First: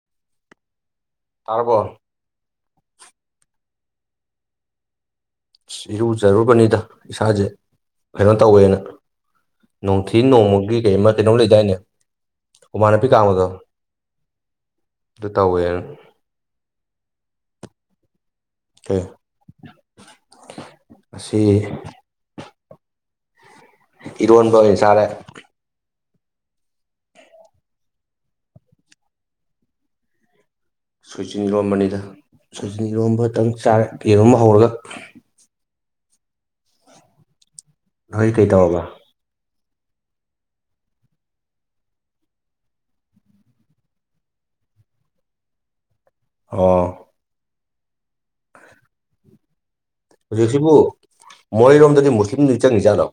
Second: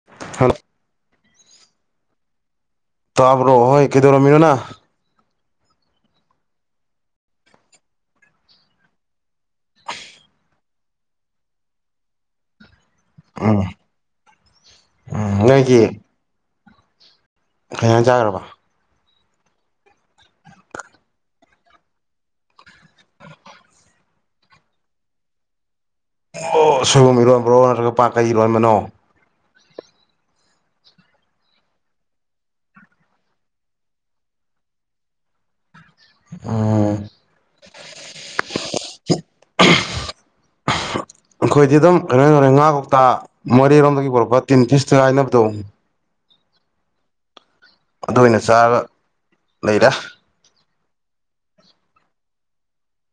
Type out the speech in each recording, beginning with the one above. [unintelligible] ꯇꯥꯔꯕꯣ? ꯇꯥꯕ꯭ꯔꯣ ꯍꯣꯏ ꯀꯩꯗꯧꯔꯝꯃꯤꯅꯣ ꯅꯪ? ꯑꯁ ꯏꯔꯨꯖꯔꯨꯕꯅꯤꯗ ꯏꯁꯥꯖꯦ ꯀꯩꯅꯣ ꯇꯧꯋꯦꯅ ꯅꯣꯡꯊꯤ ꯅꯣꯡꯃꯒꯤ ꯀꯩꯃ ꯀꯩꯅꯣꯝ ꯂꯩꯗꯥꯏꯅꯦ ꯍꯨꯃꯥꯡ ꯅꯞꯄꯤ ꯀꯥꯡꯕꯗꯣ ꯎꯝ ꯑꯗꯨ ꯎꯝ ꯇꯧꯋꯦꯅ꯫ ꯅꯣꯏꯒꯤ ꯀꯩ ꯍꯤꯡꯖꯥꯡ ꯆꯥꯒ꯭ꯔꯕ? ꯀꯩ ꯉꯁꯤ ꯏꯔꯣꯟꯕ ꯑꯣꯏꯅ ꯆꯥꯔꯦ꯫ ꯑꯣ ꯁꯣꯏꯕꯨꯝ ꯏꯔꯣꯟꯕ꯭ꯔꯣ ꯅꯠꯇ꯭ꯔꯒ ꯄꯥꯛ ꯀꯩ ꯏꯔꯣꯟꯕꯅꯣ? ꯁꯣꯏꯖꯤꯟ ꯏꯔꯣꯝꯕꯅꯤꯗ ꯁꯣꯏꯖꯤꯟ ꯏꯔꯣꯝꯕꯇꯪ ꯆꯥꯔꯦ ꯌꯦꯔꯨꯝ ꯍꯧꯔꯒ꯫ ꯎꯝ ꯅꯣꯏ ꯀꯩꯗꯧꯔꯕ? [unintelligible] ꯑꯈꯣꯏꯗꯤ ꯑꯗꯨꯝ ꯀꯩꯅꯣ ꯇꯧꯔꯦ ꯉꯥ ꯀꯧꯇꯥ ꯃꯣꯔꯦꯔꯣꯝꯗꯒꯤ ꯄꯨꯔꯛꯄ ꯇꯤꯟ ꯐꯤꯁꯇꯍꯥꯏꯅꯕꯗꯣ ꯑꯣ ꯑꯗꯨ ꯑꯣꯏꯅ ꯆꯥꯔꯒ ꯂꯩꯔꯦ꯫ ꯍꯧꯖꯤꯛꯁꯤꯕꯨ ꯃꯣꯔꯦꯔꯣꯝꯗꯗꯤ ꯃꯨꯁꯂꯤꯝꯗꯤ ꯆꯪꯉꯤꯖꯥꯠꯂꯣ?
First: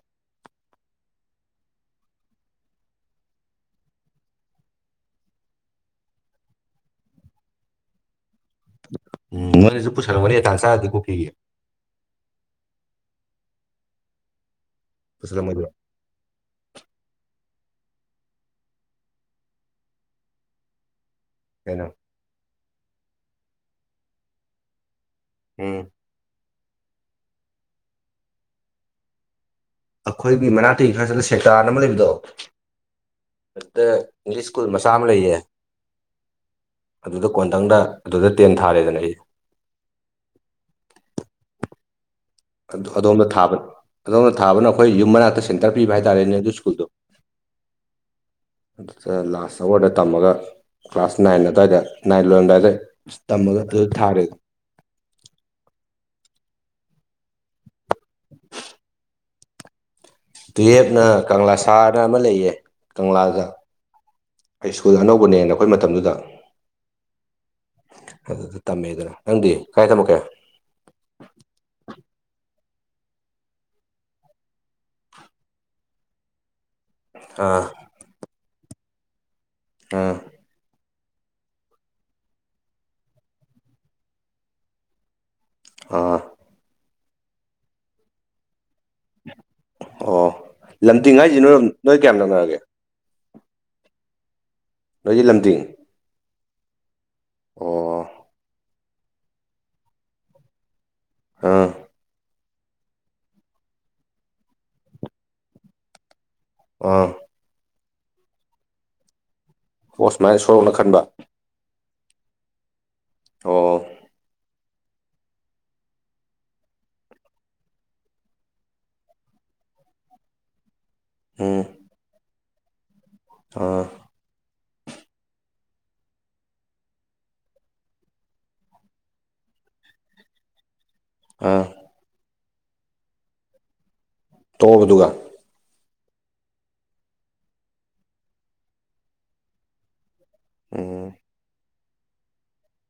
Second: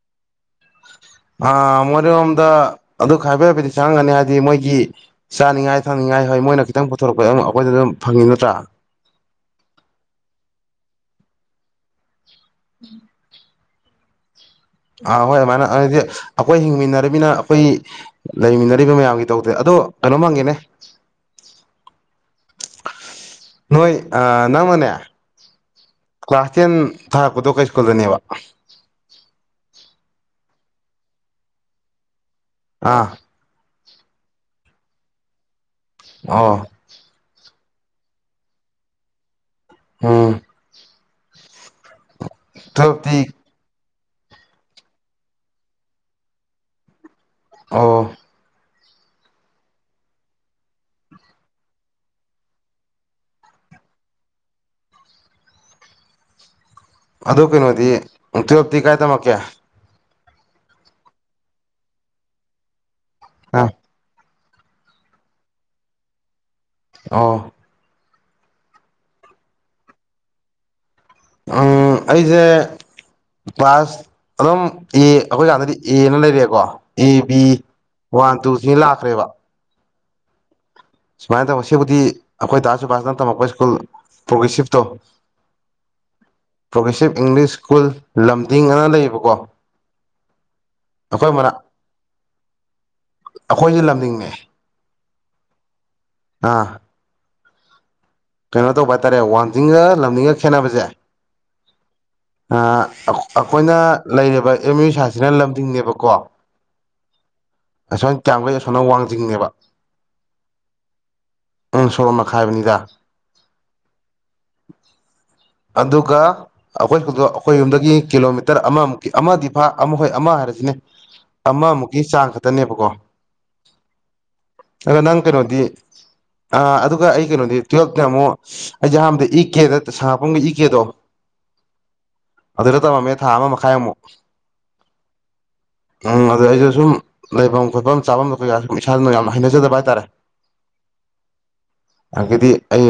ꯑ ꯃꯣꯔꯦꯔꯣꯝꯗ ꯑꯗꯨ ꯈꯥꯏꯕ ꯍꯥꯏꯐꯦꯠꯇꯤ ꯆꯪꯉꯝꯒꯅꯤ ꯍꯥꯏꯗꯤ ꯃꯣꯏꯒꯤ ꯆꯥꯅꯤꯡꯉꯥꯏ ꯊꯛꯅꯤꯡꯉꯥꯏ ꯍꯣꯏ ꯃꯣꯏꯅ ꯈꯤꯇꯪ ꯄꯨꯊꯣꯔꯛꯄꯗꯨ ꯑꯩꯈꯣꯏꯗ ꯑꯗꯨꯝ ꯐꯪꯏ ꯅꯠꯇ꯭ꯔꯥ꯫ ꯎꯝ ꯃꯣꯏꯅꯁꯨ ꯄꯨꯁꯜꯂꯝꯒꯅꯤ ꯇꯥꯟ ꯆꯥꯔꯗꯤ ꯀꯨꯀꯤꯒꯤ [unintelligible] ꯑꯥ ꯄꯨꯁꯜꯂꯝꯃꯣꯏꯗ꯭ꯔꯣ [unintelligible] ꯑꯩꯈꯣꯏ ꯍꯤꯡꯃꯤꯟꯅꯔꯤꯝꯅ ꯑꯈꯣꯏ ꯂꯩꯃꯤꯟꯅꯔꯤꯕ ꯃꯌꯥꯝꯒꯤ ꯇꯧꯗꯦ ꯑꯗꯣ ꯀꯩꯅꯣ ꯍꯪꯒꯦꯅꯦ꯫ ꯀꯩꯅꯣ? ꯅꯣꯏ ꯅꯪꯅꯅꯦ ꯎꯝ ꯀ꯭ꯂꯥꯁ ꯇꯦꯟ ꯊꯥꯔꯛꯄꯗꯣ ꯀꯩ ꯁ꯭ꯀꯨꯜꯗꯅꯦꯕ? ꯑꯩꯈꯣꯏꯒꯤ ꯃꯅꯥꯛꯇꯩ ꯈꯔ ꯆꯠꯂ ꯁꯦꯛꯇꯥꯅ ꯑꯃ ꯂꯩꯕꯗꯣ ꯑꯥ ꯑꯗꯨꯗ ꯏꯪꯂꯤꯁ ꯁ꯭ꯀꯨꯜ ꯃꯆꯥ ꯑꯃ ꯂꯩꯌꯦ꯫ ꯑ ꯑꯗꯨꯗ ꯀꯣꯟꯇꯪꯗ ꯑꯗꯨꯗ ꯇꯦꯟ ꯊꯥꯔꯦꯗꯅ ꯑꯩ ꯎꯝ ꯇꯨꯌꯦꯜꯞꯇꯤ ꯑꯗꯣꯝꯗ ꯊꯥꯕ ꯑꯗꯣꯝꯗ ꯊꯥꯕꯅ ꯑꯩꯈꯣꯏ ꯌꯨꯝ ꯃꯅꯥꯛꯇ ꯁꯦꯟꯇꯔ ꯄꯤꯕ ꯍꯥꯏꯇꯥꯥꯔꯦꯅꯦ ꯑꯗꯨ ꯁ꯭ꯀꯨꯜꯗꯣ ꯑꯣ ꯑꯗꯨꯗ ꯂꯥꯁ ꯑꯋꯥꯔꯗ ꯇꯝꯃꯒ ꯀ꯭ꯂꯥꯁ ꯅꯥꯏꯟ ꯑꯗꯥꯏꯗ ꯅꯥꯏꯟ ꯂꯣꯟꯔꯝꯗꯥꯢ ꯑꯗꯥꯏ ꯇꯝꯃꯒ ꯑꯗꯨ ꯊꯥꯔꯦ ꯑꯗꯨ ꯀꯩꯅꯣꯗꯤ ꯇꯨꯌꯦꯞꯇꯤ ꯀꯥꯏꯗ ꯇꯝꯃꯛꯀꯦ ꯇꯨꯌꯦꯞꯅ ꯀꯪꯂꯥ ꯁꯥꯅ ꯑꯃ ꯂꯩꯌꯦ ꯀꯪꯂꯥꯒ ꯑ ꯁ꯭ꯀꯨꯜ ꯑꯅꯧꯕꯅꯦꯅ ꯑꯩꯈꯣꯏ ꯃꯇꯝꯗꯨꯗ ꯑꯣ꯫ ꯑꯗꯨꯗ ꯇꯝꯃꯦꯗꯅ ꯅꯪꯗꯤ ꯀꯥꯏ ꯊꯝꯃꯛꯀꯦ ꯑꯩꯁꯦ ꯀ꯭ꯂꯥꯁ ꯑꯗꯨꯝ ꯑꯦ ꯑꯩꯈꯣꯏꯀꯥꯟꯗꯗꯤ ꯑꯦ ꯑꯅ ꯂꯩꯔꯦꯀꯣ꯫ ꯑꯦ ꯕꯤ ꯑꯥ ꯋꯥꯟ ꯇꯨ ꯊꯤꯅ ꯂꯥꯛꯈ꯭ꯔꯦꯕ꯫ ꯎꯝ ꯁꯨꯃꯥꯏꯅ ꯇꯧꯕ ꯁꯤꯕꯨꯗꯤ ꯑꯩꯈꯣꯏ ꯇꯥꯁꯨꯕꯥꯁ ꯅꯇꯃꯛꯄ ꯁ꯭ꯀꯨꯜ ꯄ꯭ꯔꯣꯒ꯭ꯔꯦꯁꯤꯞ ꯇꯣ꯫ ꯑꯥ꯫ ꯄ꯭ꯔꯣꯒ꯭ꯔꯦꯁꯤꯞ ꯏꯪꯂꯤꯁ ꯁ꯭ꯀꯨꯜ ꯂꯝꯗꯤꯤꯡ ꯑꯅ ꯂꯩꯕ ꯑꯣ ꯂꯝꯇꯤꯡ ꯑꯩꯈꯣꯏ ꯍꯥꯏꯁꯤ ꯃꯅꯥꯛ ꯅꯣꯏꯔꯣꯝ ꯅꯣꯏ ꯀꯌꯥꯝ ꯅꯛꯅꯔꯒꯦ꯫ ꯑꯩꯈꯣꯏꯁꯦ ꯂꯝꯗꯤꯡꯅꯦ꯫ ꯅꯣꯏꯗꯤ ꯂꯝꯗꯤꯡ ꯑꯥ ꯑꯣ꯫ ꯀꯩꯅꯣ ꯇꯧꯕ ꯍꯥꯏꯇꯥꯔꯦ ꯋꯥꯡꯖꯤꯡꯒ ꯂꯝꯅꯤꯡꯒ ꯈꯦꯠꯅꯕꯁꯦ ꯑꯥ ꯑꯩꯈꯣꯏꯅ ꯂꯩꯔꯤꯕ ꯑꯦꯝ ꯌꯨ ꯁꯥꯁꯤꯅ ꯂꯝꯗꯤꯡꯅꯦꯕꯀꯣ ꯑꯥ ꯑꯁꯣ ꯀꯌꯥꯝꯒꯩ ꯑꯁꯣꯅ ꯋꯥꯡꯖꯤꯡꯅꯦꯕ ꯑꯣꯁ ꯄꯂꯥꯏ ꯁꯣꯅ ꯈꯟꯕ ꯎꯝ ꯁꯣꯔꯣ ꯃꯈꯥꯏ ꯍꯥꯏꯕꯅꯤꯒ ꯑꯣ ꯑꯗꯨꯒꯥ꯫ ꯑꯩꯈꯣꯏ ꯁꯀ꯭ꯨꯜꯗꯣ ꯑꯩꯈꯣꯏ ꯌꯨꯝꯗꯒꯤ ꯀꯤꯂꯣꯃꯤꯇꯔ ꯑꯃꯃꯨꯛꯀꯤ ꯑꯃꯗꯤ ꯐꯥ ꯑꯃꯍꯣꯏ ꯑꯃ ꯍꯥꯏꯔꯁꯤꯅꯦ꯫ ꯎꯝ ꯑꯃꯃꯨꯛꯀꯤ ꯆꯥꯡ ꯈꯛꯇꯅꯦꯕꯀꯣ ꯑꯥ ꯑꯗꯣ ꯅꯪ ꯀꯩꯅꯣꯗꯤ꯫ ꯑ ꯑꯗꯨꯒ ꯑꯩ ꯀꯩꯅꯣꯗꯤ ꯇꯨꯋꯜꯞꯇꯤ ꯑꯃꯨꯛ ꯑꯩꯁꯦ ꯑꯍꯥꯟꯕꯗ ꯏ ꯀꯦꯗ ꯁꯥ [unintelligible] ꯏꯀꯦꯗꯣ꯫ ꯑꯥ꯫ ꯑꯗꯨꯗ ꯇꯧꯔꯝꯃꯦ ꯊꯥ ꯑꯃ ꯃꯈꯥꯏꯃꯨꯛ ꯇꯣꯛꯑꯕꯗꯨꯒ ꯎꯝ ꯑꯗꯨꯗ ꯑꯩꯁꯨ ꯁꯨꯝ ꯂꯩꯐꯝ ꯈꯣꯠꯐꯝ ꯆꯥꯐꯝꯗ ꯀꯩ ꯏꯁꯥꯅ ꯌꯥꯝꯅ ꯍꯩꯅꯖꯗꯕ ꯍꯥꯏꯇꯥꯔꯦ ꯑ ꯑꯗꯒꯤꯗꯤ ꯑꯩ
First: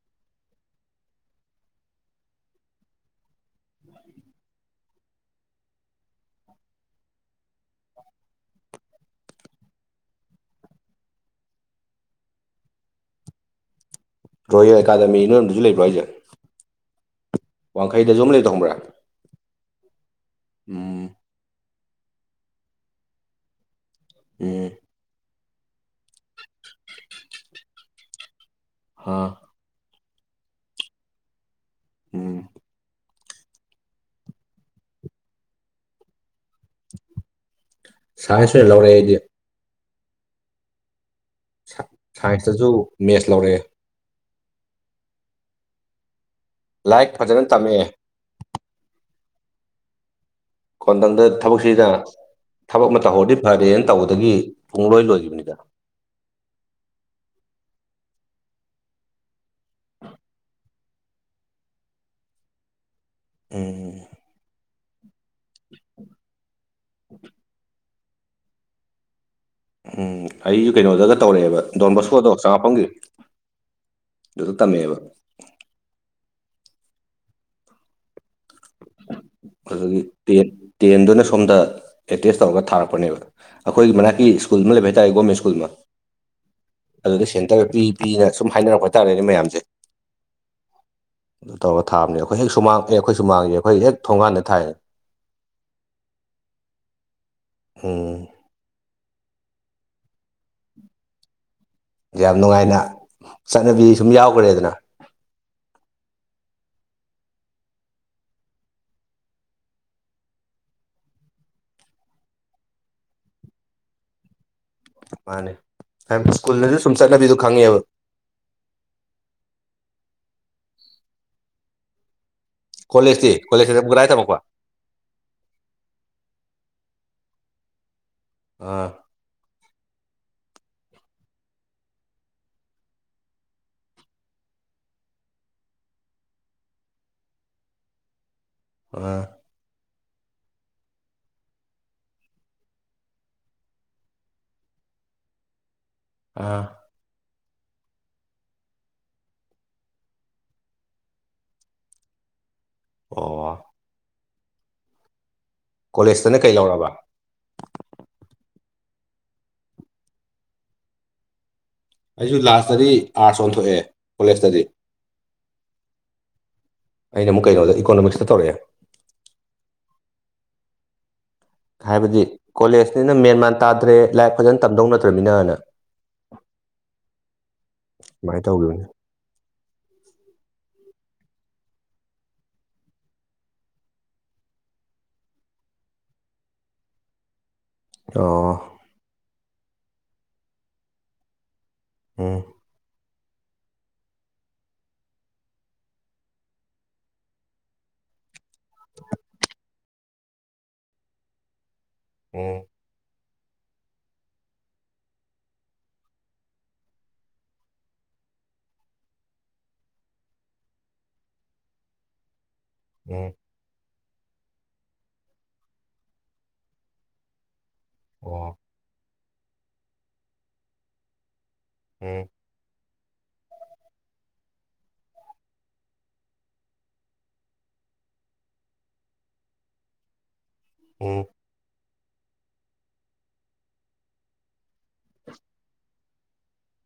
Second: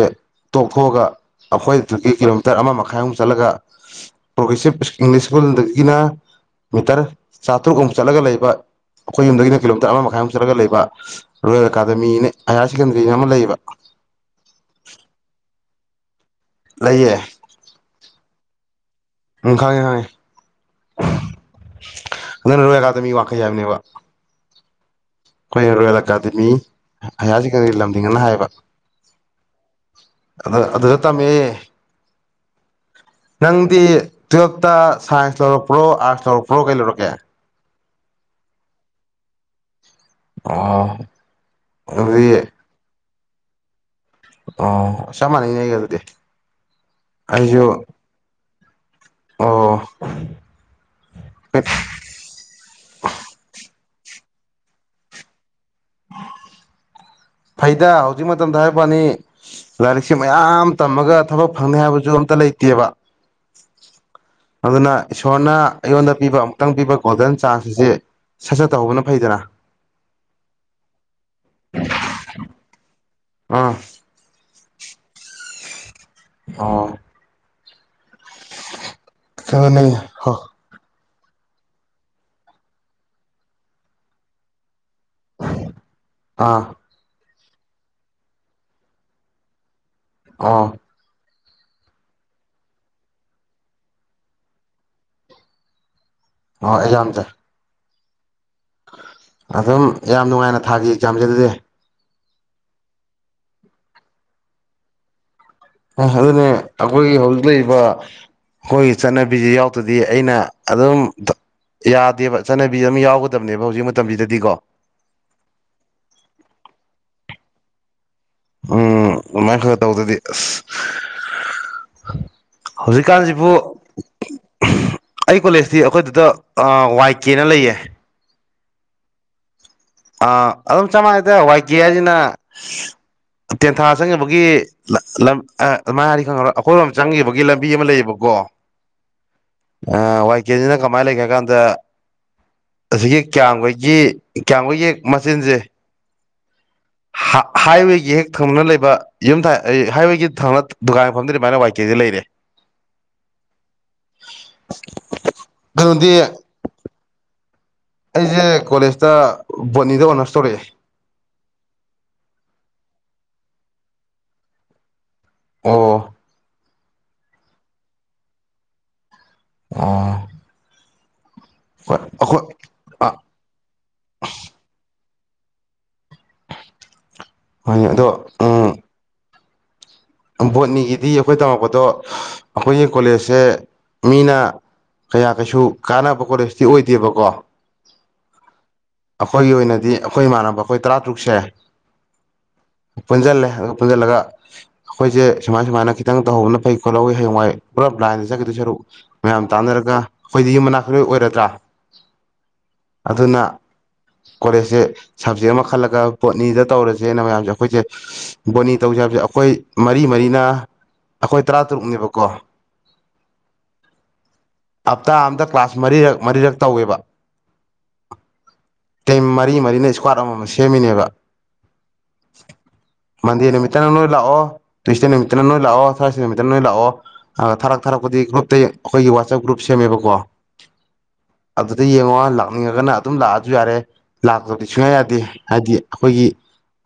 ꯇꯣꯛꯊꯣꯛꯑꯒ ꯑꯩꯈꯣꯏ__ ꯑꯗꯨꯒꯤ ꯀꯤꯂꯣꯃꯤꯇꯔ ꯑꯃ ꯃꯈꯥꯏꯃꯨꯛ ꯆꯠꯂꯒ ꯄ꯭ꯔꯣꯒꯦꯁꯤꯞ ꯏꯪꯂꯤꯁ ꯁ꯭ꯀꯨꯜꯗꯒꯤꯅ ꯃꯤꯇꯔ ꯆꯥꯇ꯭ꯔꯨꯛꯃꯨꯛ ꯆꯠꯂꯒ ꯂꯩꯕ ꯑꯩꯈꯣꯏ ꯌꯨꯝꯗꯒꯤꯅ ꯀꯤꯂꯣꯃꯤꯇꯔ ꯑꯃ ꯃꯈꯥꯏꯃꯨꯛ ꯆꯠꯂꯒ ꯂꯩꯕ ꯔꯣꯌꯦꯜ ꯑꯦꯀꯥꯗꯃꯤꯅꯦ ꯍꯥꯏꯌꯔ ꯁꯦꯀꯦꯟꯗꯔꯤꯅ ꯑꯃ ꯂꯩꯌꯦꯕ꯫ ꯔꯣꯌꯦꯜ ꯑꯦꯀꯥꯗꯃꯤ ꯅꯣꯢꯔꯣꯝꯗꯁꯨ ꯂꯩꯕ꯭ꯔꯣ ꯍꯥꯢꯖꯦ꯫ ꯂꯩꯌꯦ ꯋꯥꯡꯈꯩꯗꯁꯨ ꯑꯃ ꯂꯩꯕꯗꯨ ꯈꯡꯕ꯭ꯔꯥ ꯈ ꯍ ꯎꯝ ꯅꯪ ꯔꯣꯌꯦꯜ ꯑꯦꯀꯥꯗꯃꯤꯒꯤ ꯋꯥꯈꯩ ꯍꯥꯏꯕꯅꯦꯕ ꯍ ꯑꯩꯈꯣꯏ ꯔꯣꯌꯦꯜ ꯑꯦꯀꯥꯗꯃꯤ ꯍꯌꯥꯁꯤ ꯀꯔꯤ ꯂꯝꯗꯤꯡꯅꯦ ꯍꯥꯏꯌꯦꯕ ꯍꯥ ꯑꯗꯨ ꯑꯗꯨꯁꯨ ꯇꯝꯃꯦ ꯎꯝ ꯅꯪꯗꯤ ꯇꯨꯌꯦꯜꯞꯇ ꯁꯥꯏꯟꯁ ꯂꯧꯔꯛꯄ꯭ꯔꯣ ꯑꯥꯔꯠꯁ ꯂꯧꯔꯛꯄ꯭ꯔꯣ ꯀꯩ ꯂꯧꯔꯛꯀꯦ ꯁꯥꯏꯖ ꯑꯣꯢ ꯂꯧꯔꯛꯑꯦ ꯑꯩꯗꯤ ꯑꯣ ꯑꯗꯨꯗꯤ ꯁꯥꯏꯟꯁꯇꯁꯨ ꯃꯦꯠꯁ ꯂꯧꯔꯛꯑꯦ ꯑꯣ ꯆꯞ ꯃꯥꯟꯅꯩꯅꯦ ꯑꯗꯨꯗꯤ ꯂꯥꯏꯔꯤꯛ ꯐꯖꯅ ꯑꯩꯁꯨ ꯇꯝꯃꯛꯑꯦ ꯑꯣ ꯈꯣꯟꯊꯪꯗ ꯊꯕꯛꯁꯤꯅ ꯊꯕꯛ ꯑꯃ ꯇꯧꯍꯧꯔꯗꯤ ꯐꯔꯦꯅ ꯇꯧꯕꯗꯒꯤ ꯄꯨꯡꯂꯣꯏ ꯂꯣꯏꯈꯤꯕꯅꯤꯗ ꯐꯩꯗ ꯍꯧꯖꯤꯛ ꯃꯇꯝꯗ ꯍꯥꯏꯕꯩꯋ꯭ꯅꯤ ꯂꯥꯏꯔꯤꯛꯁ ꯃꯌꯥꯝ ꯇꯝꯃꯒ ꯊꯕꯛ ꯐꯪꯅꯤ ꯍꯥꯏꯕꯁꯨ ꯑꯝꯇ ꯂꯩꯇꯦꯕ ꯎꯝ ꯑꯗꯨꯅ ꯏꯁꯣꯔꯅ ꯑꯩꯉꯣꯟꯗ ꯄꯤꯕ ꯑꯃꯨꯛꯇꯪ ꯄꯤꯕ ꯒꯣꯜꯗꯟ ꯆꯥꯟꯁ ꯑꯁꯤ ꯁꯠ ꯁꯠ ꯇꯧꯍꯧꯕꯅ ꯐꯩꯗꯅ ꯎꯝ ꯑꯩꯁꯨ ꯀꯩꯅꯣꯗꯒ ꯇꯧꯔꯛꯑꯦꯕ ꯗꯣꯟ ꯕꯁꯀꯣꯗꯣ ꯆꯃꯥꯄꯟꯒꯤ ꯑꯥ ꯗꯨꯇꯗ ꯊꯝꯃꯦꯕ ꯑꯣ [unintelligible] ꯑꯗꯨꯅꯤ ꯑꯗꯨꯒꯤ ꯍꯣ ꯇꯦꯟ ꯇꯦꯟꯗꯨꯅ ꯁꯣꯝꯗ ꯑꯦꯇꯦꯁ ꯇꯧꯔꯒ ꯊꯥꯔꯛꯄꯅꯦꯕ ꯑꯈꯣꯏꯒꯤ ꯃꯅꯥꯥꯛꯀꯤ ꯁꯀ꯭ꯨꯜ ꯑꯃ ꯂꯩꯕ ꯍꯥꯏꯇꯥꯔꯦ ꯒꯣꯔꯃꯦꯟ ꯁ꯭ꯀꯨꯜ ꯑꯃ ꯑꯥ ꯑꯗꯨꯗ ꯁꯦꯟꯇꯔꯒ ꯄꯤ ꯄꯤꯅ ꯁꯨꯝ ꯍꯥꯏꯅꯔꯛꯄꯇꯥꯥꯔꯦꯅꯦ ꯃꯌꯥꯝꯁꯦ ꯑꯥ ꯑꯗꯨ ꯇꯧꯔ ꯊꯥꯕꯅꯦ ꯑꯩꯈꯣꯏ ꯍꯦꯛ ꯁꯨꯃꯥꯡ ꯑꯦ ꯑꯩꯈꯣꯏ ꯁꯨꯃꯥꯡꯉꯦ ꯑꯩꯈꯣꯏ ꯍꯦꯛ ꯊꯣꯡꯉꯥꯟꯅ ꯊꯥꯏ ꯑꯣ ꯑꯩꯖꯝꯁꯦ ꯎꯝ ꯑꯗꯨꯝ ꯌꯥꯝ ꯅꯨꯡꯉꯥꯏꯅ ꯊꯥꯈꯤ ꯑꯦꯛꯖꯥꯝꯁꯦ ꯑꯗꯨꯗꯤ ꯌꯥꯝ ꯅꯨꯡꯉꯥꯏꯅ ꯆꯠꯅꯕꯤ ꯁꯨꯝ ꯌꯥꯎꯈ꯭ꯔꯦꯗꯅ ꯑ ꯑꯗꯨꯅꯦ ꯑꯈꯣꯏꯒꯤ ꯍꯧꯖꯤꯛ ꯂꯩꯔꯤꯕ ꯈꯣꯏꯒꯤ ꯆꯠꯅꯕꯤꯖꯤ ꯌꯥꯎꯗ꯭ꯔꯗꯤ ꯑꯩꯅ ꯑꯗꯨꯝ ꯌꯥꯗꯦꯕ ꯆꯠꯅꯕꯤ ꯑꯃ ꯌꯥꯎꯒꯗꯕꯅꯦꯕ ꯍꯧꯖꯤꯛ ꯃꯇꯝꯁꯤꯗꯗꯤꯀꯣ ꯃꯥꯅꯦ ꯁ꯭ꯀꯨꯜꯅꯗꯤ ꯁꯨꯝ ꯆꯠꯅꯕꯤꯗ ꯈꯪꯉꯦꯕ ꯎꯝ ꯑꯗꯨꯃꯥꯏꯅ ꯈꯔ ꯇꯧꯗꯗꯤ ꯑꯁ [unintelligible] ꯀꯣꯂꯦꯖꯇꯤ ꯍꯧꯖꯤꯛꯀꯥꯟꯁꯤꯕꯨ ꯀꯣꯂꯦꯖꯇ ꯀꯗꯥꯏ ꯇꯝꯃꯛꯄ ꯑꯩ ꯀꯣꯂꯦꯖꯇꯤ ꯑꯩꯈꯣꯏꯗꯨꯗ ꯋꯥꯏ ꯀꯦꯅ ꯂꯩꯌꯦ ꯑꯥ ꯑꯥ ꯑꯗꯨꯝ ꯆꯞ ꯃꯥꯟꯅꯩꯗꯦ ꯋꯥꯏ ꯀꯦ ꯍꯥꯏꯁꯤꯅ ꯇꯦꯟꯊꯥ ꯆꯪꯉꯤꯕꯒꯤ ꯂꯝ ꯂꯝ ꯑꯃꯥꯏ ꯍꯥꯢꯔꯗꯤ ꯈꯪꯉꯔꯣꯢꯔ ꯑꯩꯈꯣꯏꯔꯣꯝ ꯆꯪꯈꯤꯕꯒꯤ ꯂꯝꯕꯤ ꯑꯃ ꯂꯩꯌꯦꯕꯀꯣ ꯑꯗꯨꯒ ꯋꯥꯏ ꯀꯦꯖꯤꯅ ꯀꯃꯥꯏꯅ ꯂꯩꯒꯦ ꯍꯥꯢ ꯀꯥꯟꯗ ꯑꯁꯤꯒꯤ ꯀꯌꯥꯝꯒꯩꯒꯤ ꯀꯌꯥꯝꯒꯩꯒꯤ ꯍꯦꯛ ꯃꯆꯤꯟꯁꯦ ꯑ ꯍꯥꯏꯋꯦꯒꯤ ꯍꯦꯛ ꯊꯪꯅꯅ ꯂꯩꯕ ꯌꯨꯝꯊ ꯍꯥꯏꯋꯦꯒꯤ ꯊꯪꯅ ꯗꯨꯀꯥꯟ ꯐꯝꯗ ꯑꯗꯨꯃꯥꯏꯅ ꯋꯥꯏ ꯀꯦ ꯗ ꯂꯩꯔꯦ꯫ [unintelligible] ꯑꯣ꯫ ꯀꯩꯅꯣꯗꯤ ꯀꯣꯂꯦꯖꯇꯅ ꯀꯩ ꯂꯧꯔꯕ ꯑꯩꯖꯦ ꯀꯣꯂꯦꯖꯇ ꯕꯣꯠꯅꯤꯗ ꯑꯣꯅꯔꯁ ꯇꯧꯔꯛꯑꯦ꯫ ꯑꯩꯁꯨ ꯂꯥꯁꯇꯗꯤ ꯑꯥꯔꯠꯁ ꯑꯣꯟꯊꯣꯛꯑꯦ ꯀꯣꯂꯦꯖꯇꯗꯤ ꯑꯣ ꯑꯩꯅ ꯑꯃꯨꯛꯩꯅꯣ ꯏꯀꯣꯃꯤꯛꯁꯇꯧꯔꯑꯦ ꯑꯥ ꯍꯥꯏꯕꯗꯤ ꯑꯩꯈꯣꯏ ꯑꯥ ꯀꯣꯂꯦꯖꯅꯤꯅ ꯃꯦꯟ ꯃꯥꯟ ꯇꯥꯗ꯭ꯔꯦ ꯂꯥꯏꯔꯤꯛ ꯐꯖꯅ ꯇꯝꯗꯧꯅꯗ꯭ꯔꯃꯤꯅꯅ ꯍꯣꯏꯅꯦ ꯑꯗꯣ ꯁꯨꯃꯥꯏꯅ ꯇꯧꯈꯤꯕꯅꯤ ꯕꯣꯠꯅꯤꯒꯤꯗꯤ ꯑꯩꯈꯣꯏ ꯇꯝꯃꯛꯄꯗꯣ ꯑꯩꯈꯣꯏꯒꯤ ꯀꯣꯂꯦꯖꯁꯦ ꯃꯤꯅ ꯀꯌꯥ ꯀꯩꯁꯨ ꯀꯥꯟꯅꯕ ꯀꯣꯂꯦꯖꯇꯤ ꯑꯣꯏꯗꯦꯕꯀꯣ꯫ ꯑꯣ ꯑꯈꯣꯏꯒꯤ ꯑꯣꯏꯅꯗꯤ ꯑꯩꯈꯣꯏ ꯏꯃꯥꯟꯅꯕ ꯑꯩꯈꯣꯏ ꯇꯔꯥꯇꯔꯨꯛꯁꯦ꯫ ꯎꯡ꯫ ꯄꯨꯟꯖꯜꯂꯦ ꯑ ꯄꯨꯟꯖꯜꯂꯒ꯫ ꯑꯩꯈꯣꯏꯁꯦ ꯁꯨꯃꯥꯏ ꯁꯨꯃꯥꯏꯅ ꯈꯤꯇꯪ ꯇꯧꯍꯧꯕꯅ ꯐꯩ ꯈꯣꯠꯍꯧꯋꯤꯌꯦꯡꯋꯥꯏ ꯄꯨꯂꯞ ꯂꯥꯏꯟꯗ ꯆꯠꯈꯤꯗꯣꯏ ꯁꯔꯨꯛ ꯃꯌꯥꯝ ꯇꯥꯟꯅꯔꯒ ꯑꯩꯈꯣꯏꯗꯤ ꯌ ꯃꯅꯥꯛꯛꯇ ꯂꯣꯏ ꯑꯣꯏꯔꯗ꯭ꯔꯥ ꯍ ꯑꯗꯨꯅ꯫ ꯀꯣꯂꯦꯖꯁꯦ ꯁꯕꯖꯦꯛ ꯑꯃ ꯈꯜꯂꯒ ꯄꯣꯠꯅꯤꯗ ꯇꯧꯔꯁꯦꯅ ꯃꯌꯥꯝꯁꯦ ꯑꯩꯈꯣꯏꯁꯦ ꯕꯣꯅꯤ ꯇꯧꯁꯦ ꯍꯥꯏꯕꯁꯦ ꯑꯩꯈꯣꯏ ꯃꯔꯤ ꯃꯔꯤꯅ ꯑꯩꯈꯣꯏ ꯇꯔꯥꯇꯔꯨꯛꯅꯦꯕꯀꯣ ꯎꯝ ꯍꯞꯇꯥ ꯑꯝꯗ ꯀ꯭ꯂꯥꯁ ꯃꯔꯤꯔꯛ ꯃꯔꯤꯔꯛ ꯇꯧꯋꯦꯕ꯫ ꯑꯣ꯫ ꯇꯤꯝ ꯃꯔꯤ ꯃꯔꯤꯅ ꯏꯁꯀ꯭ꯋꯥꯠ ꯑꯃ ꯑꯃ ꯁꯦꯝꯃꯤꯅꯦꯕ ꯑꯦ ꯃꯟꯗꯦ ꯅꯨꯃꯤꯠꯠꯇꯅ ꯅꯣꯏ ꯂꯥꯛꯑꯣ ꯇ꯭ꯨꯋꯁꯗꯦ ꯅꯨꯃꯤꯠꯇꯅ ꯅꯣꯏ ꯂꯥꯛꯑꯣ ꯊꯥꯔꯁꯗꯦ ꯅꯨꯃꯤꯠꯇꯅ ꯅꯣꯏ ꯂꯥꯛꯑꯣ꯫ ꯊꯥꯔꯛ ꯊꯥꯔꯛꯄꯗꯤ ꯒ꯭ꯔꯨꯞꯇ ꯑꯩꯈꯣꯏꯒꯤ ꯋꯥꯆꯞ ꯒ꯭ꯔꯨꯞ ꯁꯦꯝꯃꯦꯕꯀꯣ ꯑꯗꯨ ꯎꯝ ꯑꯗꯨꯗ ꯌꯦꯡꯉꯣ ꯂꯥꯛꯅꯤꯡꯉꯒꯅ ꯑꯗꯨꯝ ꯂꯥꯛꯑꯁꯨ ꯌꯥꯔꯦ ꯂꯥꯛꯇꯕꯗꯤ ꯁꯨꯡꯌꯥ ꯌꯥꯗꯦ ꯍꯥꯏꯗꯤ ꯑꯩꯈꯣꯏꯒꯤ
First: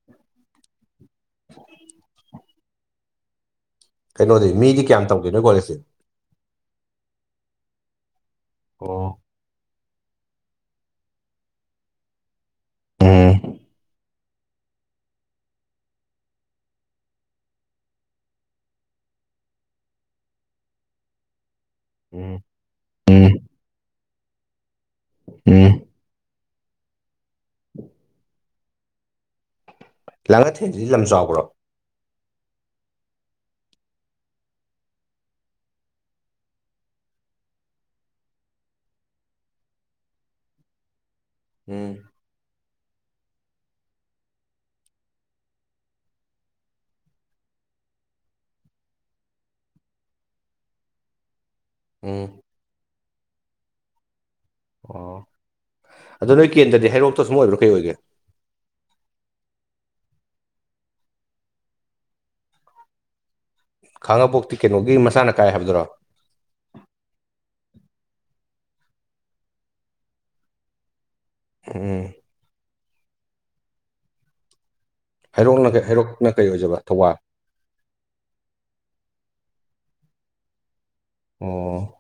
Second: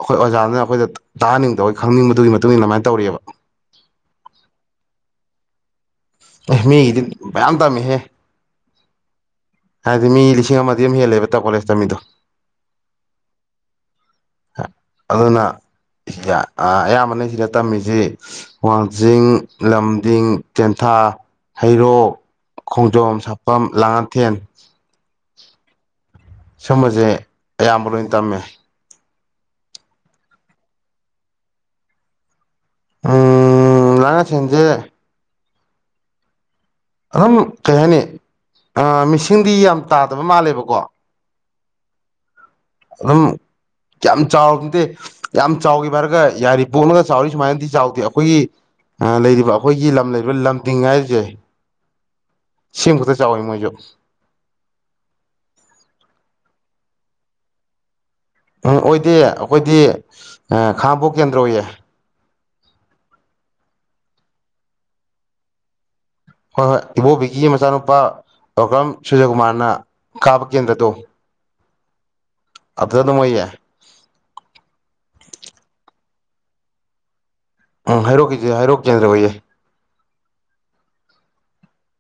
ꯑꯩꯈꯣꯏ ꯑꯣꯖꯥꯗꯨꯅ ꯑꯩꯈꯣꯏꯗ ꯇꯥꯍꯅꯤꯡꯗꯕ ꯈꯪꯅꯤꯡꯕꯗꯨꯒꯤ ꯃꯇꯨꯡ ꯏꯟꯅ ꯑꯗꯨꯃꯥꯏꯅ ꯇꯧꯔꯤꯑꯕ ꯀꯩꯅꯣꯗꯤ ꯃꯤꯗꯤ ꯀꯌꯥꯝ ꯇꯝꯒꯦ ꯅꯣꯢ ꯀꯣꯂꯦꯁꯇꯤ꯫ ꯑꯦ ꯃꯤꯒꯤꯗꯤ ꯃꯌꯥꯝ ꯇꯝꯃꯤꯍꯦ꯫ ꯑꯣ ꯍꯥꯏꯗꯤ ꯃꯤ ꯂꯤꯁꯤꯡ ꯑꯃꯗꯤ ꯑꯃꯝ ꯍꯦꯜꯂꯦꯕ ꯇ ꯀꯣꯂꯦꯖꯇꯃꯤꯗꯣ ꯎꯝ ꯑꯗꯨꯅ ꯁꯤꯗ ꯑꯌꯥꯝꯕꯅ ꯁꯤꯗ ꯇꯝꯃꯤꯁꯤ ꯋꯥꯡꯖꯤꯡ ꯂꯝꯗꯤꯡ ꯇꯦꯟꯊꯥ꯫ ꯍꯩꯔꯣꯛ ꯎꯝ ꯈꯣꯡꯖꯣꯝ ꯎꯝ ꯁꯥꯄꯝ ꯂꯥꯡꯉꯥꯊꯦꯟ꯫ ꯎꯝ꯫ ꯁꯨꯝꯕꯁꯦ ꯑꯌꯥꯝꯕ ꯂꯣꯏ ꯇꯝꯃꯦ ꯂꯥꯡꯒꯊꯦꯟꯁꯤꯗꯤ ꯂꯝ ꯆꯥꯎꯕ꯭ꯔꯣ ꯎꯝ ꯂꯉ ꯁꯦꯟꯁꯦ ꯑꯗꯨꯝ ꯀꯩ ꯍꯥꯏꯅꯤ ꯃꯤꯁꯤꯡꯗꯤ ꯌꯥꯝ ꯇꯥꯗꯕ ꯃꯥꯜꯂꯦꯕꯀꯣ꯫ ꯎꯝ꯫ ꯑꯗꯨꯝ ꯀꯌꯥꯝ ꯆꯥꯎꯕ ꯅꯠꯇꯦ ꯌꯥꯝ ꯆꯥꯎꯈꯤ ꯚꯔꯒ ꯌꯥꯔꯤ ꯄꯣꯛꯂꯒ ꯆꯥꯎꯔꯤ ꯁꯨꯃꯥꯏꯅꯗꯤ ꯆꯥꯎꯗꯦ ꯑꯩꯈꯣꯏꯒꯤ ꯂꯩꯔꯤꯕ ꯑꯩꯈꯣꯏꯒꯤ ꯂꯝ ꯂꯩꯔꯤꯕ ꯂꯝ ꯇꯤꯡ ꯍꯥꯏꯔꯤꯁꯦ ꯎꯝ ꯁꯦꯡꯕꯗ ꯆꯥꯎꯋꯤ ꯃꯣꯏꯁꯨ ꯑꯣ ꯑꯗꯣ ꯅꯣꯏ ꯀꯦꯟꯗ꯭ꯔꯗꯤ ꯍꯩꯔꯣꯛꯇ ꯁꯨꯝ ꯑꯣꯏꯕ꯭ꯔꯥ ꯀꯩ ꯑꯣꯏꯒꯦ ꯎꯝ ꯑꯣꯏꯗꯦ ꯑꯩꯈꯣꯏꯗꯤ ꯈꯥꯉꯕꯣꯛ ꯀꯦꯟꯗ꯭ꯔ ꯑꯣꯏꯌꯦ ꯈꯥꯡꯉꯕꯣꯛꯇꯤ ꯀꯩꯅꯣꯒꯤ ꯃꯆꯥꯅ ꯀꯥꯏ ꯍꯥꯏꯕꯗꯨꯔꯣ ꯍꯣꯏ ꯍꯣꯏ ꯏꯕꯣꯕꯤꯒꯤ ꯃꯆꯥꯅꯨꯄꯥ ꯑꯣꯀ꯭ꯔꯝ ꯁꯨꯔꯖꯀꯨꯃꯥꯔꯅ ꯀꯥꯕ ꯀꯦꯟꯗ꯭ꯔꯗꯣ ꯎꯝ ꯑꯗ ꯑꯗꯨꯝ ꯑꯣꯏꯌꯦ ꯍꯩꯔꯣꯛꯅ ꯍꯩꯔꯣꯛꯅ ꯀꯩ ꯑꯣꯏꯖꯕ ꯊꯧꯕꯥꯜ ꯑꯥ ꯍꯥꯏꯔꯣꯛꯀꯤꯗꯤ ꯍꯩꯔꯣꯛ ꯀꯦꯟꯗ꯭ꯔ ꯑꯣꯏꯌꯦ ꯑꯣ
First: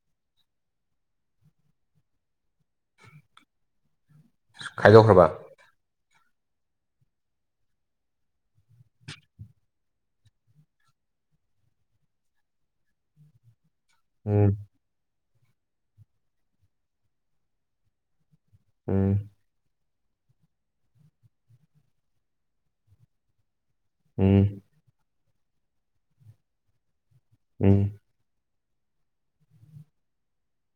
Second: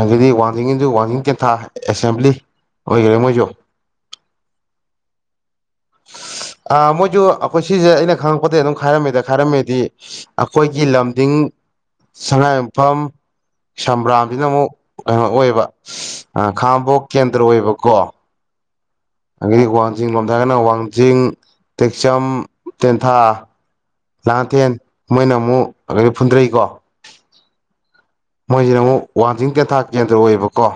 ꯑꯗꯨꯗꯤ ꯋꯥꯡꯖꯤꯡꯒꯤꯖꯨ ꯋꯥꯡꯖꯤꯡ ꯇꯦꯟꯊꯥ ꯑꯦꯁꯦꯝꯕ꯭ꯂꯤ ꯑꯣꯏꯈꯔꯦ ꯃꯣꯏꯁꯨ ꯈꯥꯏꯗꯣꯛꯈ꯭ꯔꯕ꯫ ꯑ ꯃꯣꯏꯁꯨ ꯑꯩꯈꯣꯏ ꯁꯤꯁꯦ ꯑꯩꯅ ꯈꯪꯉꯛꯄꯗꯩ ꯑꯗꯨꯝ ꯈꯥꯏꯔꯝꯃꯦꯗ ꯈꯥꯏꯔꯝꯃꯦꯗꯤ꯫ ꯑꯩꯈꯣꯏꯒꯤ ꯂꯝꯗꯤꯡ ꯁꯉꯥꯏꯌꯨꯝꯐꯝ ꯁꯝꯕ꯭ꯔꯥꯝꯁꯤꯅ ꯎꯝ ꯑꯃꯨꯛ ꯀꯩꯅꯣ ꯑꯣꯏꯕ ꯈꯥꯡꯉꯕꯣꯛ ꯀꯦꯟꯗ꯭ꯔ ꯑꯣꯏꯕꯀꯣ꯫ ꯎꯝ ꯑꯗꯒꯤ ꯋꯥꯡꯖꯤꯡ ꯂꯣꯝꯗ ꯍꯥꯏꯔꯒꯅ ꯋꯥꯡꯖꯤꯡ ꯇꯦꯛꯆꯝ ꯇꯦꯟꯊꯥ ꯎꯝ ꯂꯥꯡꯉꯥꯊꯦꯟ ꯃꯣꯏꯅ ꯑꯃꯨꯛ ꯑꯗꯩ ꯐꯨꯟꯗꯔꯩꯀꯣ ꯎꯝ꯫ ꯃꯣꯏꯁꯤꯅ ꯑꯃꯨꯛ ꯋꯥꯡꯖꯤꯡ ꯇꯦꯟꯊꯥ ꯀꯦꯟꯗ꯭ꯔ ꯑꯣꯏꯌꯦꯕꯀꯣ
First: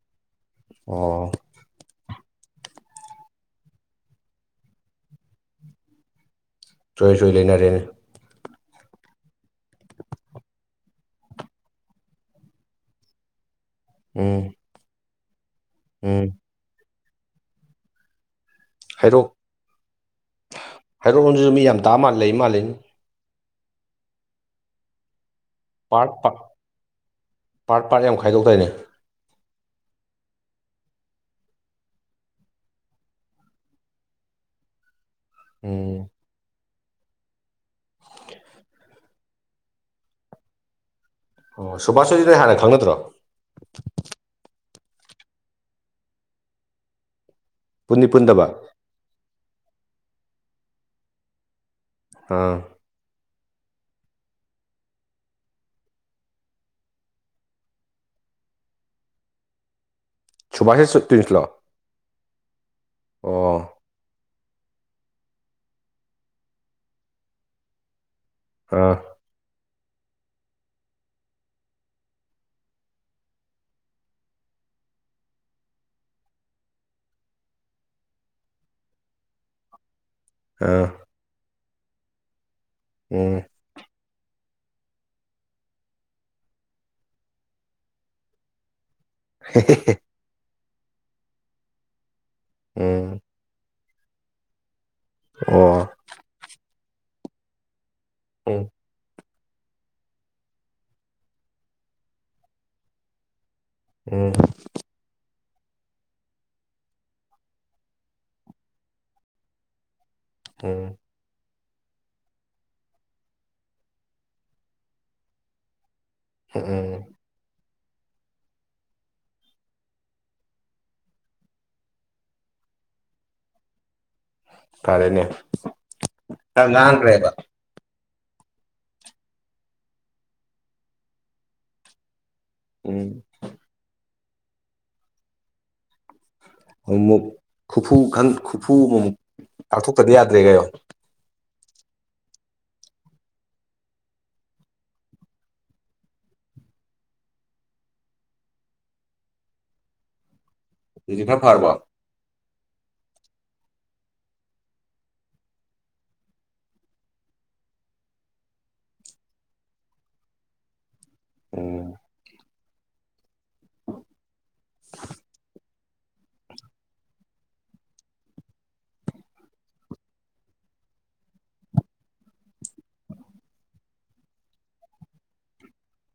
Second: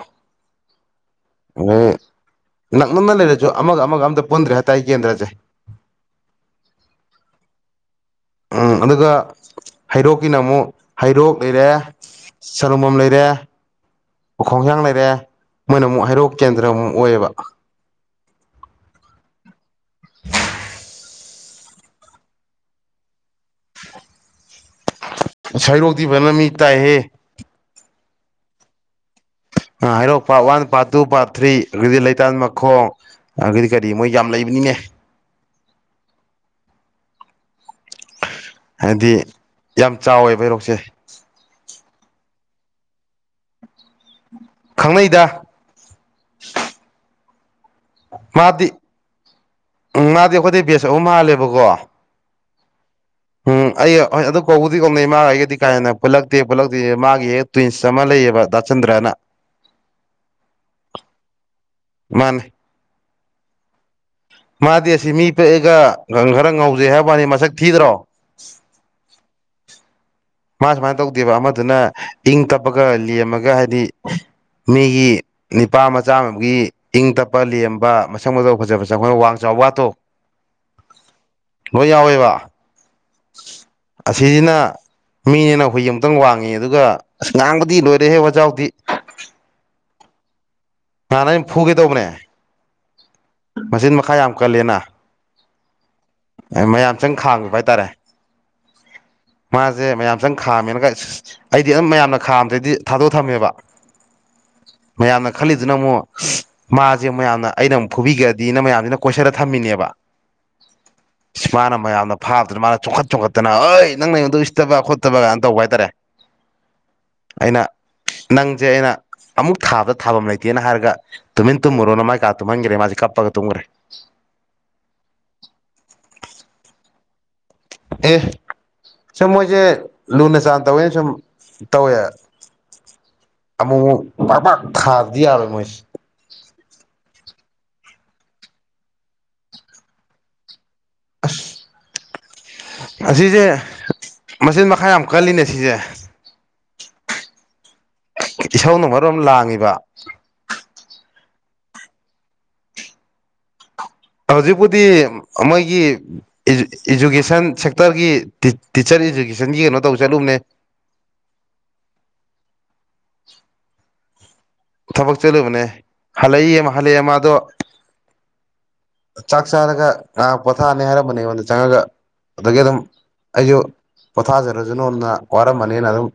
ꯑꯣ ꯍꯣꯏ ꯅꯛꯅꯅ ꯂꯩꯔꯁꯨ ꯑꯃꯒ ꯑꯃꯒ ꯑꯝꯇ ꯄꯨꯟꯗ꯭ꯔꯦ ꯍꯥꯏꯇꯥꯔꯦ ꯀꯦꯟꯗ꯭ꯔꯁꯦ ꯆꯣꯏ ꯆꯣꯏꯅ ꯂꯣꯏꯅꯔꯦꯅꯦ ꯎꯝ ꯑꯗꯨꯒ ꯍꯩꯔꯣꯛꯀꯤꯅ ꯑꯃꯨꯛ ꯍꯩꯔꯣꯛ ꯂꯩꯔꯦ ꯁꯂꯨꯡꯕꯝ ꯂꯩꯔꯦ ꯎꯝ ꯎꯈꯣꯡꯁꯥꯡ ꯂꯩꯔꯦ ꯃꯣꯏꯅ ꯑꯃꯨꯛ ꯎꯝ ꯍꯩꯔꯣꯛ ꯀꯦꯟꯗ꯭ꯔ ꯑꯃꯨꯛ ꯑꯣꯏꯌꯦꯕ ꯍꯩꯔꯣꯛ ꯍꯩꯔꯣꯛ ꯂꯣꯝꯗꯁꯨ ꯃꯤ ꯌꯥꯝ ꯇꯥꯕ ꯃꯥꯜ ꯂꯩ ꯃꯥꯜꯂꯦꯅꯦ ꯍꯩꯔꯣꯛꯇꯤ ꯄꯥꯔꯠ ꯐꯖꯅ ꯄꯥꯔꯠ ꯃꯤ ꯇꯥꯏꯍꯦ ꯄꯥꯔꯠ ꯄꯥꯔꯠ ꯌꯥꯝ ꯈꯥꯏꯗꯣꯛꯇꯥꯏꯅꯦ ꯑ ꯍꯩꯔꯣꯛ part one part two part three ꯑꯗꯒꯤꯗꯤ ꯂꯩꯇꯥꯟꯃꯈꯣꯡ ꯑꯗꯒꯤ ꯀꯔꯤ ꯃꯣꯏ ꯌꯥꯝ ꯂꯩꯕꯅꯤꯅꯦ ꯎꯝ ꯑ ꯍꯥꯏꯗꯤ ꯌꯥꯝ ꯆꯥꯎꯋꯦꯕ ꯍꯩꯔꯣꯛꯁꯦ ꯑꯣ ꯁꯨꯕꯥꯁꯍꯣꯏꯗꯤ ꯅꯣꯏ ꯍꯥꯟꯅ ꯈꯪꯅꯗꯔꯣ ꯈꯪꯅꯩꯗ ꯄꯨꯟꯗꯤ ꯄꯨꯟꯗꯕ ꯃꯥꯗꯤ ꯎꯝ ꯃꯥꯗꯤ ꯑꯩꯈꯣꯏꯗꯩꯩ ꯕꯦꯁ ꯑꯍꯨꯝ ꯍꯥꯜꯂꯦꯕꯀꯣ ꯑꯥ ꯎꯝ ꯑꯩ ꯍꯣꯏ ꯑꯗꯨ ꯀꯧꯕꯨꯗꯤ ꯀꯧꯅꯩ ꯃꯥꯒ ꯑꯩꯒꯗꯤ ꯀꯥ ꯍꯦꯟꯅ ꯄꯨꯜꯂꯛꯇꯦ ꯄꯨꯜꯂꯛꯇꯦꯗꯤ ꯃꯥꯒꯤ ꯍꯦꯛ ꯇꯨꯏꯟꯁ ꯑꯃ ꯂꯩꯌꯦꯕ ꯗꯥꯆꯟꯗ꯭ꯔꯅ ꯁꯨꯕꯥꯁ ꯍꯣꯏꯁꯦ ꯇꯨꯏꯟꯁꯂꯣ ꯃꯥꯅꯤ ꯑꯣ ꯃꯥꯗꯤ ꯑꯁꯤ ꯃꯤ ꯄꯤꯛꯑꯒ ꯈꯔ ꯉꯧꯖꯩ ꯍꯥꯏꯕ ꯋꯥꯅꯤ ꯃꯁꯛ ꯊꯤꯗ꯭ꯔꯣ ꯑꯥ ꯃꯥ ꯁꯨꯃꯥꯏꯅ ꯇꯧꯗꯦꯕ ꯑꯃꯗꯨꯅ ꯏꯪ ꯇꯞꯄꯒꯥ ꯂꯦꯝꯃꯒ ꯍꯥꯏꯗꯤ ꯃꯤꯒꯤ ꯅꯤꯄꯥ ꯃꯆꯥ ꯑꯃ ꯑꯣꯏꯕꯒꯤ ꯏꯪ ꯇꯞꯄ ꯂꯦꯝꯕ ꯃꯁꯛ ꯃꯇꯧ ꯐꯖ ꯐꯖ ꯑꯩꯈꯣꯏꯅ ꯋꯥꯡ ꯆꯥꯎ ꯀꯥꯠꯇꯣ ꯑꯥ ꯂꯣꯏ ꯌꯥꯎꯋꯣꯏꯕ ꯎꯝ ꯑꯁꯤꯁꯤꯅ ꯃꯤꯅꯦꯅꯥ ꯍꯨꯏ ꯃꯨꯛꯇꯪ ꯋꯥꯡꯉꯤ ꯑꯗꯨꯒ ꯑꯁ ꯉꯥꯡꯕꯗꯤ ꯂꯣꯏꯔꯦꯍꯦ ꯋꯥꯖꯥꯎꯗꯤ ꯍꯦ ꯍꯦ ꯅꯍꯥ ꯑꯩꯅ ꯐꯨꯒꯦ ꯇꯧꯕꯅꯦ ꯎꯝ ꯃꯆꯤꯟ ꯃꯈꯥ ꯌꯥꯝ ꯀꯜꯂꯦꯅ ꯑꯣ ꯃꯌꯥꯝ ꯆꯪ ꯈꯥꯡꯉꯤꯕ ꯍꯥꯏꯇꯥꯔꯦ ꯎꯝ ꯃꯥꯁꯦ ꯃꯌꯥꯝꯆꯥꯡ ꯈꯥꯝꯃꯦꯅꯒ ꯑ ꯑꯩꯗꯤ ꯑꯗꯨꯝ ꯃꯌꯥꯝꯅ ꯈꯥꯝꯗꯩꯗꯤ ꯊꯥꯗꯣꯛ ꯊꯝꯃꯦꯕ ꯎꯝ ꯃꯌꯥꯝꯅ ꯈꯜꯂꯤꯗꯨꯅ ꯑꯃꯨꯛ ꯁꯤ ꯃꯥꯁꯦ ꯃꯌꯥꯝꯅ ꯑꯩꯅ ꯑꯃꯨꯛ ꯐꯨꯕꯤꯈ꯭ꯔꯗꯤꯅ ꯃꯌꯥꯝꯁꯤꯅ ꯀꯣꯏꯁꯟꯂ ꯊꯝꯃꯤꯅꯦꯕ [unintelligible] ꯁ ꯃꯥꯅ ꯃꯌꯥꯝꯅ ꯐꯥꯕꯗꯨꯗꯥ ꯃꯥꯅ ꯆꯣꯡꯈꯠ ꯆꯣꯈꯠꯇꯅ ꯑꯩ ꯅꯪ ꯑꯩꯉꯣꯟꯗꯥ ꯎꯁꯤꯇꯥꯕ ꯈꯣꯠꯇꯕ ꯇꯧꯕ ꯍꯥꯏꯇꯥꯔꯦ ꯎꯝ ꯎꯝ ꯑꯩꯅ ꯅꯪꯁꯦ ꯑꯩꯅ ꯑꯃꯨꯛ ꯊꯥꯕꯗ ꯊꯥꯐꯝ ꯂꯩꯇꯦꯅ ꯍꯥꯏꯔꯒ ꯇꯨꯃꯤꯟ ꯇꯨꯝꯃꯨꯔꯣꯅ ꯃ ꯀꯥ ꯇꯨꯝꯍꯟꯈ꯭ꯔꯦ ꯃꯥꯁꯦ ꯀꯞꯄꯒ ꯇꯨꯝꯈ꯭ꯔꯦ ꯐꯔꯦꯅꯦ ꯌꯥꯝ ꯉꯥꯡꯈꯔꯦꯕꯥ ꯑ ꯁꯨꯝ ꯃꯣꯏꯁꯦ ꯂꯨꯅ ꯆꯥꯟꯅ ꯇꯧꯋꯦꯅ ꯁꯨꯝ ꯇꯧꯋꯦ ꯎꯝ ꯑꯃꯨ ꯃꯨꯛ ꯄꯥꯛ ꯄꯥꯛ ꯊꯗꯤ ꯌꯥꯔꯣꯏ ꯃꯣꯏꯁꯤ ꯑꯃꯨꯛ ꯈꯨꯐꯨ ꯈꯟ ꯈꯨꯐꯨ ꯑꯃꯃꯨꯛ ꯀꯥꯛꯊꯣꯛꯇꯗꯤ ꯌꯥꯗ꯭ꯔꯦ ꯀꯩꯅꯣ ꯑꯁ ꯑꯁꯤꯁꯦ ꯃꯆꯤꯟ ꯃꯈꯥ ꯌꯥꯝ ꯀꯜꯂꯤꯅꯦ ꯁꯤꯁꯦ ꯏꯁꯧꯅ ꯃꯔꯣꯝ ꯂꯥꯡꯉꯤꯕ ꯑꯗꯨꯗꯤ ꯈꯔ ꯐꯔꯕꯣ ꯍꯧꯖꯤꯛꯄꯨꯗꯤ ꯃꯣꯏꯒꯤ ꯏꯖꯨꯀꯦꯁꯟ ꯁꯦꯛꯇꯔꯒꯤ ꯇꯤꯆꯔ ꯏꯖꯨꯀꯦꯁꯟꯒꯤ ꯀꯩꯅꯣ ꯇꯧꯕ ꯆꯠꯂꯨꯕꯅꯦ ꯑꯣ ꯊꯕꯛ ꯆꯠꯂꯨꯕꯅꯦ ꯍꯜꯂꯛꯏꯌꯦ ꯍꯜꯂꯛꯑꯦ ꯃꯥꯗꯣ ꯆꯥꯛ ꯆꯥꯔꯒ ꯉꯍꯥꯛ ꯄꯣꯊꯥꯔꯅꯤ ꯍꯥꯏꯔꯝꯕꯅꯦꯕꯥꯥ ꯑꯗꯨꯗ ꯆꯪꯉꯒ ꯑꯗꯒꯤ ꯑꯗꯨꯝ ꯑꯩꯁꯨ ꯄꯣꯊꯥꯖꯔꯁꯨ ꯅꯣꯅ ꯋꯥꯔꯝꯃꯅꯤꯅ ꯑꯗꯨꯝ